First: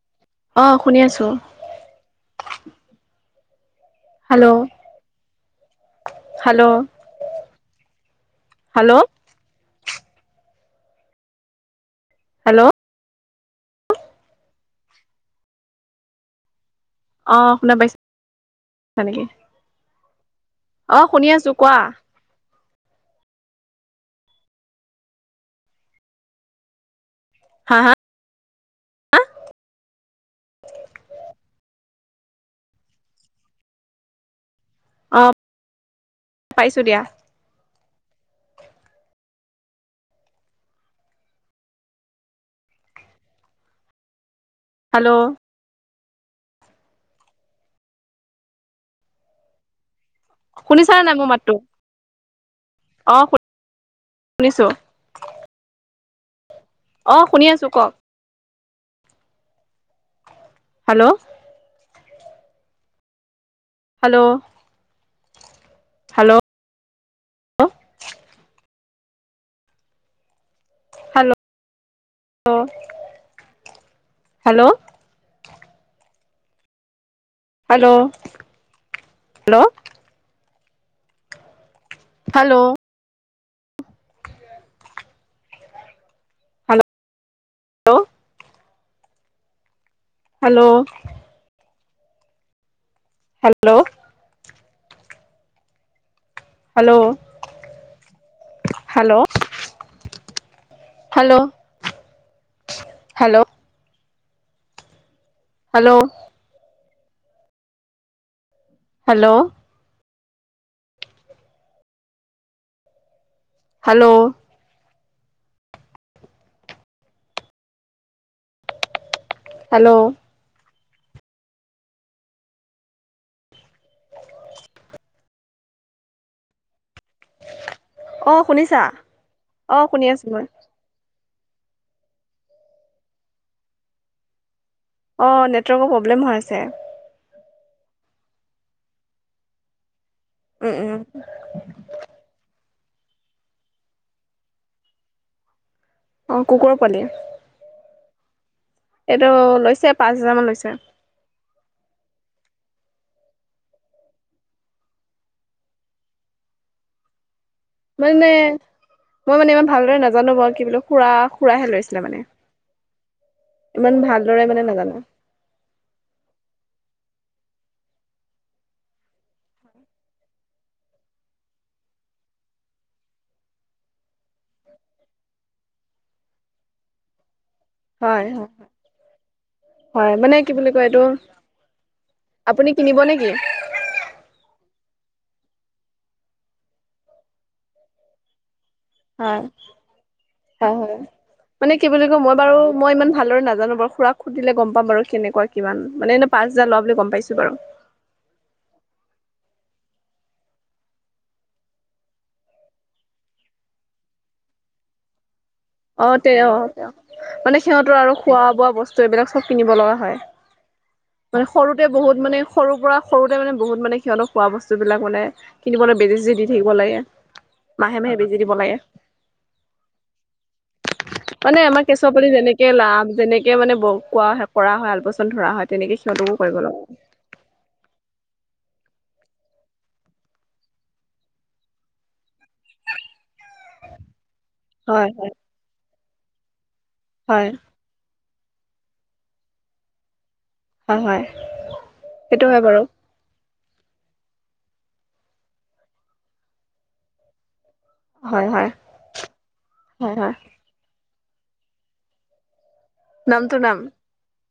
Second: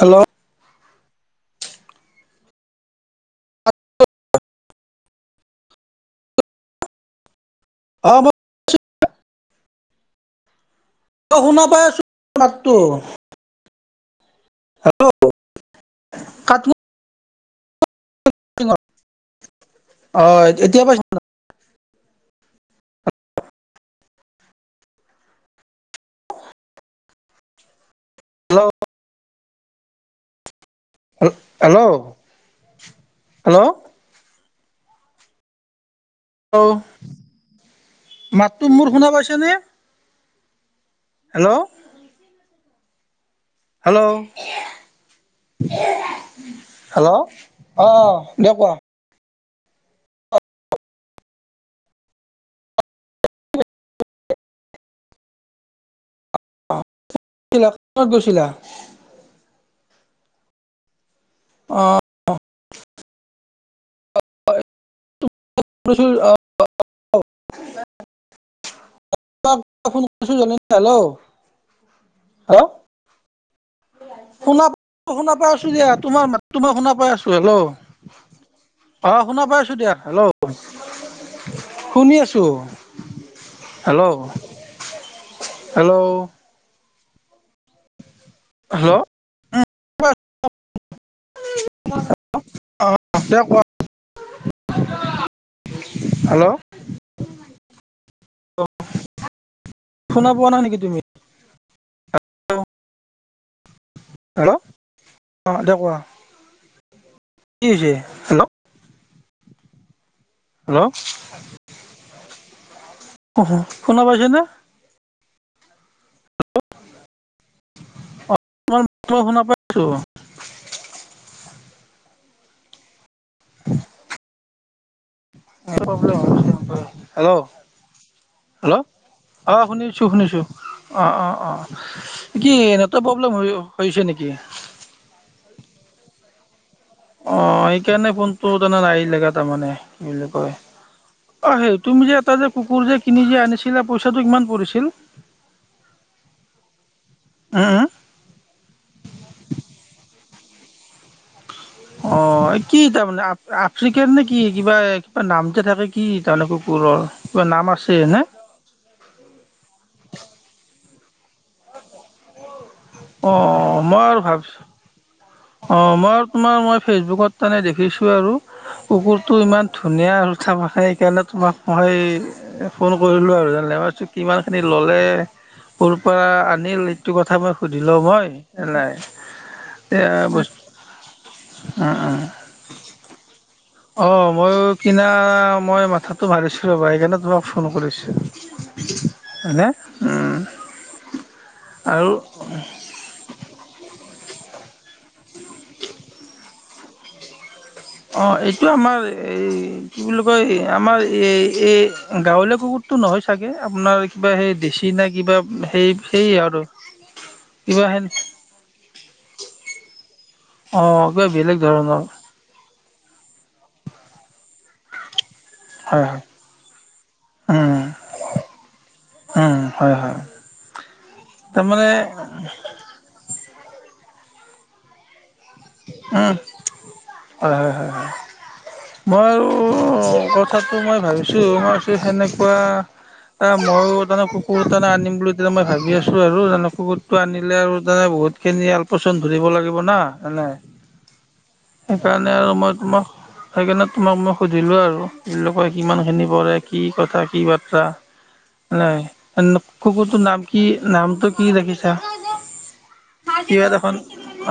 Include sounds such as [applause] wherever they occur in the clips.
Hello! অ শুনি আছো। হেল্ল'! হেল্ল'! অ [inaudible] হেল্ল'! শুনা পাই আছো। হেল্ল' মা-টো। হেল্ল'। [unintelligible] অ শুনা পাইছ- নেকি? অ এতিয়া অ পাইছো শুনি আছো কোৱা? হা? হা? হেল্ল'। Hello hello. হেল্ল'। অঁ। হেল্ল'। মাতটো মোৰ শুনা পাইছেনে? হেল্ল'। হেল্ল'। হেল্ল'! হেল্ল' অ দিয়ক কোৱা? শুনিছে নাই মোৰ মাতটো? অ শুনিছো। অ শুনি আছো কওক কত গৈছিলা হেল্ল' অঁ হেল্ল' চ অ হেল্ল ফোন কৰি হেল্ল' হেল্ল' শুনা হেল্ল' শুনা পাই আছো দিয়া তোমাৰ তোমাৰ শুনা পাই আছো হেল্ল' অ শুনা পাইছো দিয়া হেল্ল' শুনি হেল্ল' আছো hello hello hello hello hello hello অ স কোৱা হেল্ল' হেল্ল' হেল্ল' হেল্ল' শুনা পোৱা নাই নেকি তুমি হেল্ল' হেল্ল' হেল্ল' অঁ দে কোৱা হেল্ল' কি হৈছে হেল্ল' হেল্ল' হেল্ল' অ হেল্ল' শুনা হেল্ল' পাইছেনে শু হেল্ল' উ হেল্ল' অ শুনিছা হেল্ল' অ শুনিছো শুনি আছো মই শুনিছো অ অ অ কি নেটৱৰ্ প্ৰব্লেম হৈছে নেকি অঁ নেটৱৰ্কৰ প্ৰব্লেম হৈ আছে অ সেইকাৰণে ফোনটো তান নাহ লগে তাৰমানে কি বুলি কয় উম, উম। অ সেই তুমি যে এটা যে কুকুৰ যে কিনি যে আনিছিলা পইচাটো কিমান পৰিছিল [inaudible] অঁ কুকুৰৰ পোৱালি অ এইটো লৈছে পাঁচ হেজাৰমানান লৈছে অ কি তাৰমানে আফ্ৰিকাৰ নে কি কিবা কিবা নাম যে থাকে কি তাৰমানে কুকুৰৰ নাম আছে নে মানে মই মানে ইমান ভালদৰে নাজানো বাৰু কি বো খুৰা খুৰাহে লৰিছিলে মানে অ' ইমান মই আৰু ভালদৰে ভাবিছোঁ মানে নাজানো অ মই তোমাৰ মই ফেচবুকত তানে দেখিছো আৰু কুকুৰটো ইমান ধুনীয়া আৰুঠা খায় সেইকাৰণে তোমাক মই ফোন কৰিলোঁ আৰু জানে ভাবিছোঁ কিমানখিনি ল'লে সৰুৰ পৰা আনিল এইটো কথা মই সুধি‌ ল‌ও হয়, মই হয়। এনাই হয় মানে কি বুলি কয় এইটো উম উম আপুনি কিনিব নেকি অ মই কিনা মই মাথাটো মাৰিছোঁ ৰ'বা সেইকাৰণে তোমাক ফোন কৰিছো হয় হয় হয় মানে কি বুলি আৰু ক মই বাৰু মই ইমান ভালদৰে নাজানো বাৰুৰাক সুধিলে গম পাম বাৰ কেনেকুৱা কিমান মানেনে পাঁচ হাজাৰ লোৱা বুলি গম পাইছো বাৰু অ ', এইটো আমাৰ এই কি বুলি কয় আমাৰ এই এই গাঁৱলীয়া কুকুৰতটো নহয় চাগে আপোনাৰ কিবা সেই দেছি না কিবা সেই অ', সেই আৰু অ', তে মানে কিবা সিহঁতৰ হেন আৰু খোৱা বোৱা বস্তু এইবিলাক চব কিনিব লগা হয় অ', কিবা মানে বেলেগ সৰুতে ধৰণৰ বহুত মানে সৰুৰ পৰা সৰুতে মানে বহুত মানে সিহঁতক খোৱা বস্তু বিলাক মানে কিনিবলৈ হয় হয় বেজি-চেজি দি থাকিব লাগে উম, মাহে মাহে বেজি দিব লাগে। উম, হয়, হয় মানে, আমাৰ তাৰমানে কেঁচুৱা পালি যেনেকে লাভ যেনেকে মানে ব কোৱা কৰা হয় আলপেচান ধৰা হয় তেনেকে উম, সিহতকোঁ কৰিব লাগে হয়, হয় মই কথাটো মই ভাবিছোঁ আমাৰ সেনেকুৱা এ মইয়ো তানে কুকুৰ তানে হয় আনিম বুলি হয় তেতিয়া মই ভাবি আছো আৰু তানে কুকুৰটো হয় আনিলে আৰু বহুতখিনি আলপেচান ধৰিব লাগিব ন এনে হয় হয় সেইকাৰণে সেইটো আৰু হয় মই বাৰু তোমাক সেইকাৰণে তোমাক মই সুধিলোঁ আৰু এই লোকে কিমানখিনি পৰে কি কথা কি বাৰ্তা হয় হয় নাই হয় কুকুৰটোৰ হয় নাম কি নামটো কি ৰাখিছা নামটো কিবা নাম দেখোন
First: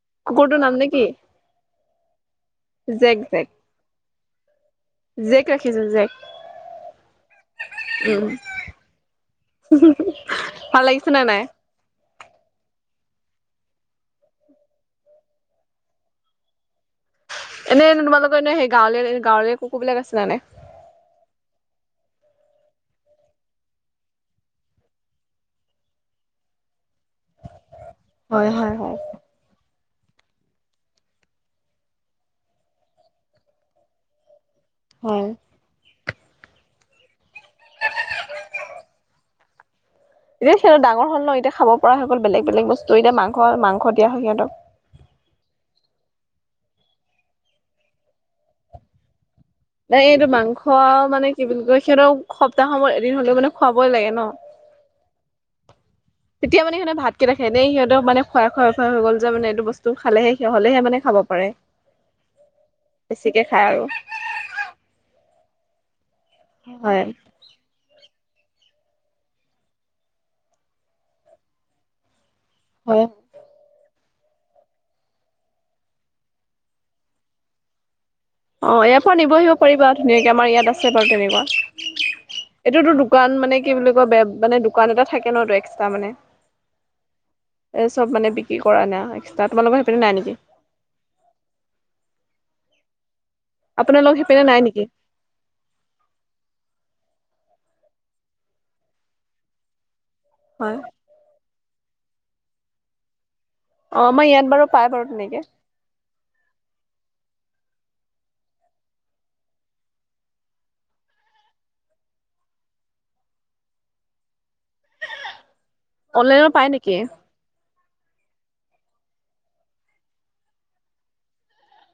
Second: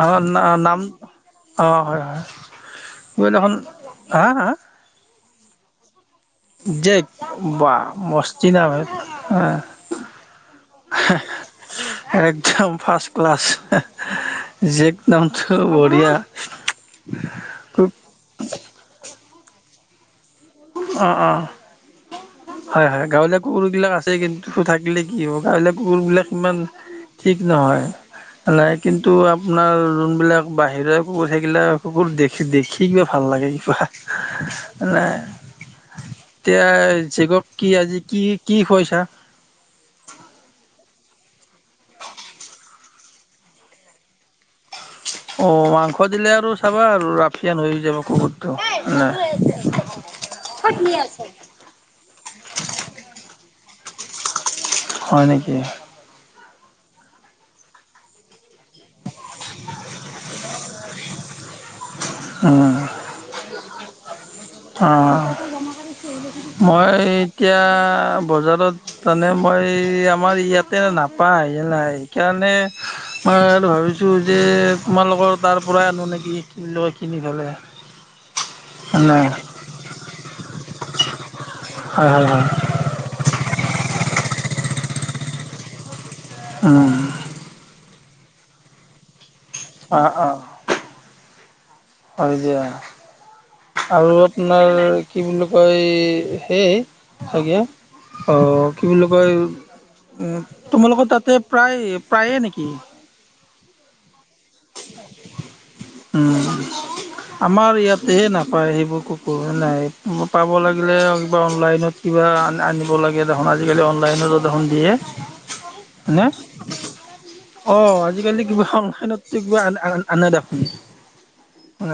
আহন কুকুৰটোৰ নে নাম কি অ', হয়, হয়, জেক তুমি জেক দেখোন হা হা জেক ৰাখিছো জেক জেক, বা উম মস্তি নাম হে ভাল লাগিছে নে নাই একদম ফাৰ্ষ্ট ক্লাছ জেক নামটো বঢ়িয়া। এনেই তোমালোকৰ এনেই সেই গাঁৱলীয়া গাঁৱলীয়া কুকুৰবিলাক আছে নে নাই অ ', অ হয়, হয়, গাঁৱলীয়া কুকুৰ বিলাক আছে কিন্তু থাকিলে কি হ'ব, গাঁৱলীয়া কুকুৰ বিলাক ইমান ঠিক নহয় হয় নাই, হয় হয় কিন্তু আপোনাৰ যোনবিলাক বাহিৰে কুকুৰ থাকিলাক কুকুৰ দেখি দেখি কিবা ভাল লাগে কিবা নাই হয় এতিয়া জেকক কি আজি কি খুৱাইছা। এতিয়া সিহত ডাঙৰ হ'ল ন এতিয়া খাব পৰা হৈ গ'ল বেলেগ বেলেগ বস্তু এতিয়া মাংস মাংস দিয়া হয় সিহতক অ', াংস দিলে আৰু চাবা আৰু ৰাফিয়ান হৈ যাব কুকুৰটো নে নাই এইটো মাংস মানে কি বুলি কয় সিহঁতৰ সপ্তাহ সময় এদিন হলেও মানে খুৱাবই লাগে ন হয়, নেকি? তেতিয়া মানে সিহঁতে ভাতকেইটা খাই এনে সিহঁতক মানে খুৱাই খুৱাই হৈ গল যে মানে এইটো বস্তু খালে সি হলেহে মানে খাব কৰে উম, অ', মই হয় এতিয়া বজাৰত তানে মই আমাৰ ইয়াতে নাপায় নাই সেইকাৰণে অ', মই ভাবিছোঁ যে তোমালোকৰ তাৰ পৰাই আনো নেকি? লৈ কিনি পেলাই অ', ইয়াৰ পৰা নাই নিবহি আহিব পাৰিব আৰু ধুনীয়াকে আমাৰ ইয়াত আছে বাৰু হয় হয় তেনেকুৱা হয় এইটোতো দোকান মানে কি বুলি কয় বেয়া মানে দোকান এটা থাকে নটো এক্সট্ৰা মানে উম, এ চব মানে, বিক্ৰী কৰা নাই। এক্সট্ৰা তোমালোকৰ সেইপিনে অ', নেকি অ', হয় দিয়া আৰু আপোনালোক সেইপিনে নাই আপোনাৰ নেকি কি বুলি কয়? উম, হয় তোমালোকৰ তাতে প্ৰায় প্ৰায়ে নেকি? অ, ' আমাৰ ইয়াত বাৰু পাই বাৰু। উম, আমাৰ ইয়াতেহে নাপায়। সেইবোৰ কুকুৰ নাই পাব লাগিলে কিবা অনলাইনত। কিবা আ, আনিব লাগে দেখোন আজিকালি অনলাইনতো দেখোন দিয়ে। শুনা, অনলাইনত পাই নেকি অ' আজিকালি কিবা অন'লাইনত [inaudible]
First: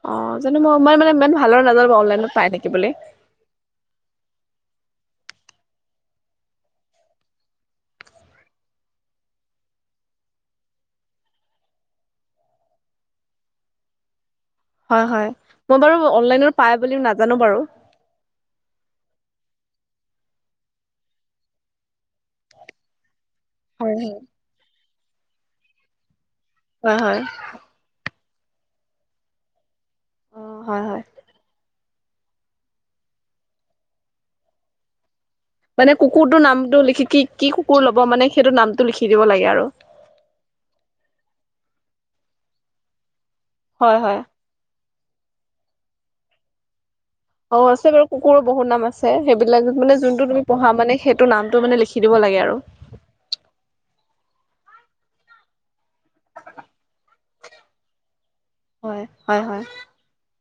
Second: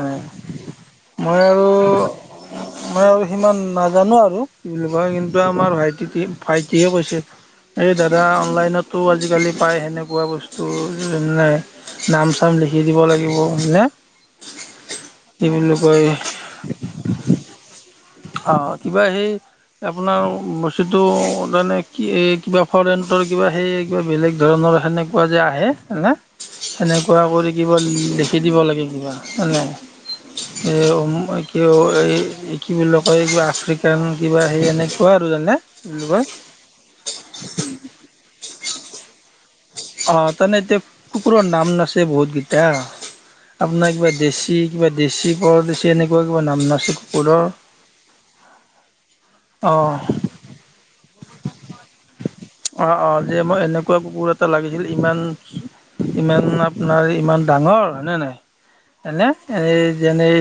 অ, জানো মই অনলাইনত ইমান ভালো নাজানো অনলাইনত পাই নেকি। মই আৰু সিমান নাজানো আৰু কি বুলি কয় কিন্তু আমাৰ ভাইটি, ভাইটিয়হে কৈছে। এই দাদা অনলাইনতো আজিকালি পায় সেনেকুৱা বস্তু যেনে নাম, চাম লিখি দিব লাগিব হয় না। হয়, হয়, মই বাৰু অনলাইনত পাই বুলি নাজানো বাৰু। অ, কিবা সেই আপোনাৰ বস্তোটো মানে কি এই কিবা ফৰেন ৰ, কিবা সেই হয় কিবা হয় বেলেগ ধৰণৰ সেনেকুৱা যে আহে হয় হয় সেনেকুৱা কৰি লিকিব, অ হয় হয় লিখি দিব। কি এই কি বুলিয় কয় এই কিবা আফ্ৰিকান কিবা সেই এনেকুৱা আৰু জানে। কি মানে বুলি কয় কুকুৰটোৰ নামটো লিখি কি, কি, কুকুৰ ল'ব মানে সেইটো অ, তাৰমানে এতিয়া কুকুৰৰ নাম নাচে বহুত। হয় কিবা হয় দেশী, পৰদেশী এনেকুৱা কিবা নাম নাচো। অ, আছে বাৰু কুকুৰো বহুত নাম আছে। সেইবিলাক মানে অ' যোনটো তুমি পঢ়া মানে সেইটো নামটো মানে লিখি দিব লাগে আৰু। অ', অ', যে মই এনেকুৱা কুকুৰত লাগিছিল ইমান ইমান আপোনাৰ ইমান ডাঙৰ হয়নে নাই। হয় হয়নে হয় হয় এ যেনেই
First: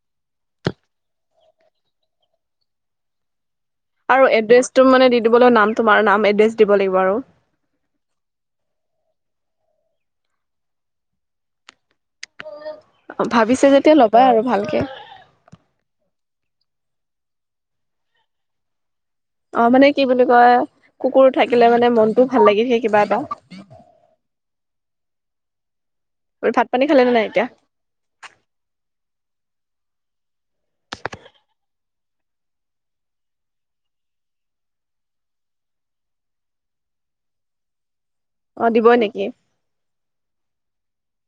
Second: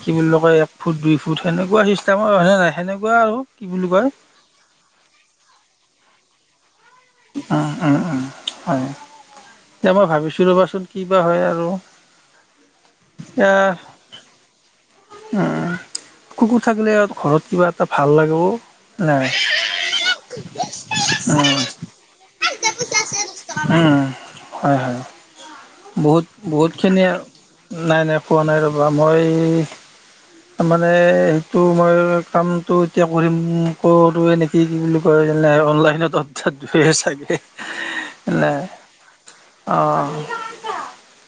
কি বুলি কয় এক ফুট, দুই ফুট সেনেকুৱা চিষ্টেম আৰু হয়নে নাই সেনেকুৱা আৰু। কি বুলি কয়? এড্ৰেছ তটো মানে দি দিবলৈ নাম তোমাৰ নাম এড্ৰেছ দিব লাগিব আৰু। উ, উম, উম, হয়। এতিয়া মই ভাত অ, ভাবিছে। উম, কুকুৰ থাকিলে ঘৰত কিবা এটা ভাল লাগে অ' অ, মানে কি বুলি কয় কুকুৰ উম থাকিলে মানে মনটো ভাল লাগি থাকে কি'বা এটা। উ, হয়, হয়, বহুত, ভাত পানী খালে বহুতখিনি নে নাই এতিয়া নাই, নাই পোৱা, নাই ৰ'বা মই ত' মানে সেইটো মই কামতটো এতিয়া কৰিম কৰো এনে। কি, কি, বুলি কয় অনলাইনত অ, দয় চাগে। এ, অ দিবই নেকি অ'।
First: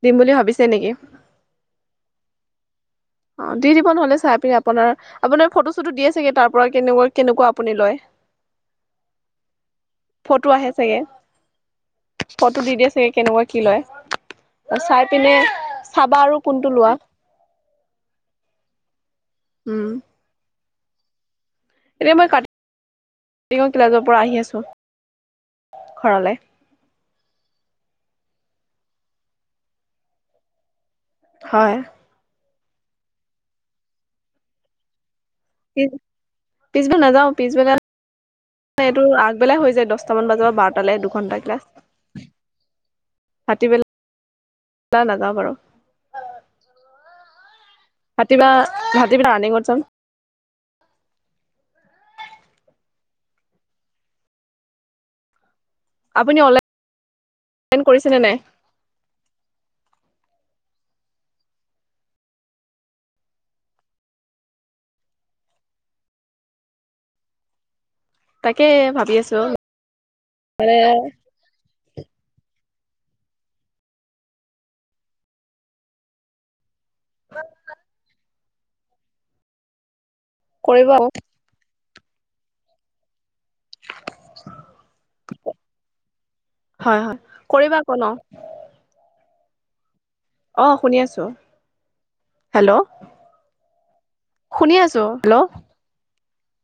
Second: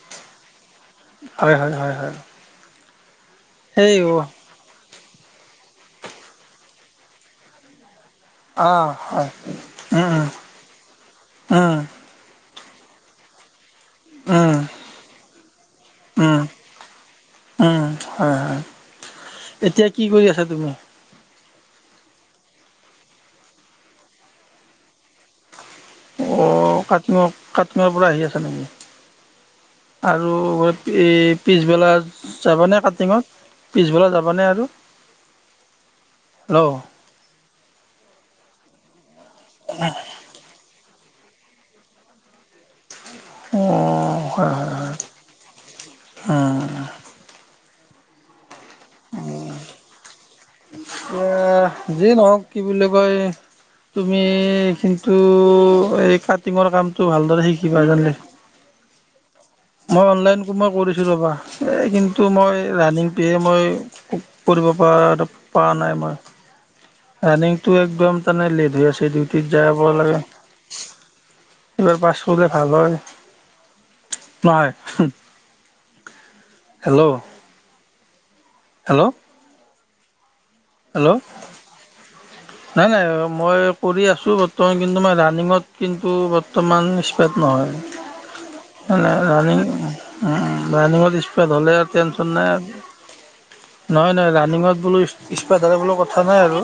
দিম বুলি ভাবিছে নেকি? হয়, হয়, হয়, হয়। অ, দি দিব সেই নহ'লে চাই আপনি। অ, হয়, উম, ফটো আহে চাগে উ, উম। ফটো দি দিয়ে চাগে কেনেকুৱা কি লয় উম চাই পিনে চাবা উম আৰু কোনটো লোৱা। উম, হয়, হয় এতিয়া উম কি কৰি আছা তুমি? এতিয়া মই কাটিঙ ক্লাছৰ পৰা আহি আছোঁ। অ, কাটিঙৰ, কাটিঙৰ পৰা আহি আছে নেকি আৰু। এই হয় পিছবেলা যাবা নে কাটিঙত পিছবেলা যাবা নে আৰু। পিছ, হেল্ল' অঁ পিছবেলা নাযাও পিছবেলা। এইটো আগবেলাই হৈ যায় দহটামান বজাৰ বা বাৰটালৈ দুঘন্টা ক্লাছ অ, ৰাতিবেলা হয়, হয়। নাযাওঁ বাৰু। উম। হাতী বা হাতী [unintelligible] এ, যিয়েই নহওক কি বুলি কয় তুমি কিন্তু এই আপুনি কাটিঙৰ অনলাইন কামটো ভালদৰে শিকিবা। কৰিছেনে নাই মই অনলাইন মই কৰিছোঁ ৰ'বা এই কিন্তু মই ৰানিং তোহে মই কৰিব পাৰা পাৰা নাই মই ৰানিঙটো একদম তানে তাকে লেট হৈ আছে ভাবি আছো ডিউটিত যাব লাগে এইবাৰ পাছ হ'লে ভাল হয় নহয় হেল্ল' হেল্ল' কৰিব হেল্ল' আক নাই নাই মই কৰি আছোঁ বৰ্তমান কিন্তু মই ৰানিঙত কিন্তু বৰ্তমান হয় হয় স্পেড নহয় কৰিবা আকৌ ন মনে অ ৰানিং শুনি আছো ৰানিঙত স্পিড হ'লে আৰু টেনচন নাই হেল্ল' আৰু নহয় নহয় শুনি ৰানিঙত বোলো আছো হেল্ল' স্পেড হ'লে বোলো কথা কথা নাই আৰু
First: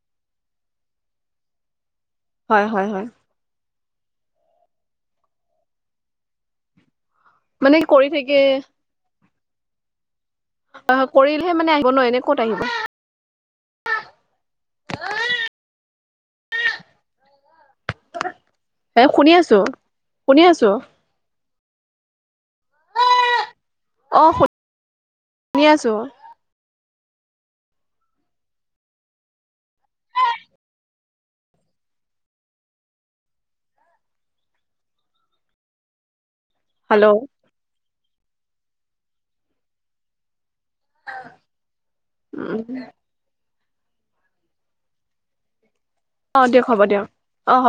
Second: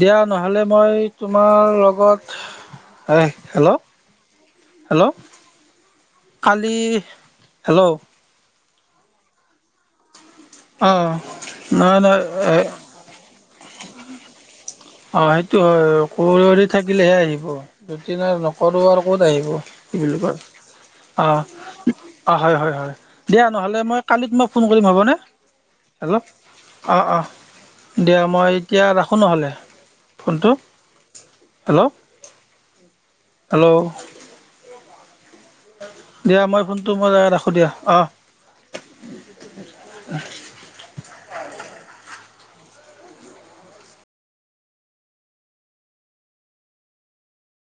দিয়া নহ'লে মই তোমাৰ লগত হয় হয় হয় হয় হেল্ল' হেল্ল' কালি মানে হেল্ল' কৰি থাকে। অ অঁ কৰিলেহে মানে আহিব নহয় ন এনে ক'ত নহয় আহিব অ সেইটো হয় কৰি থাকিলেহে আহিব নকৰো আৰু এ ক'ত শুনি আহিব আছো কি বুলি শুনি কয় আছো অঁ অঁ হয় হয় হয় দিয়া নহ'লে মই অ কালি তোমাক ফোন কৰিম হ'বনে শুনি আছো হেল্ল' অঁ অঁ দিয়া মই এতিয়া ৰাখোঁ নহ'লে ফোনটো হেল্ল' হেল্ল' দিয়া মই ফোনটো হেল্ল' মই ৰাখো দিয়া অ উম অঁ দিয়ক হ'ব দিয়ক অ হ'ব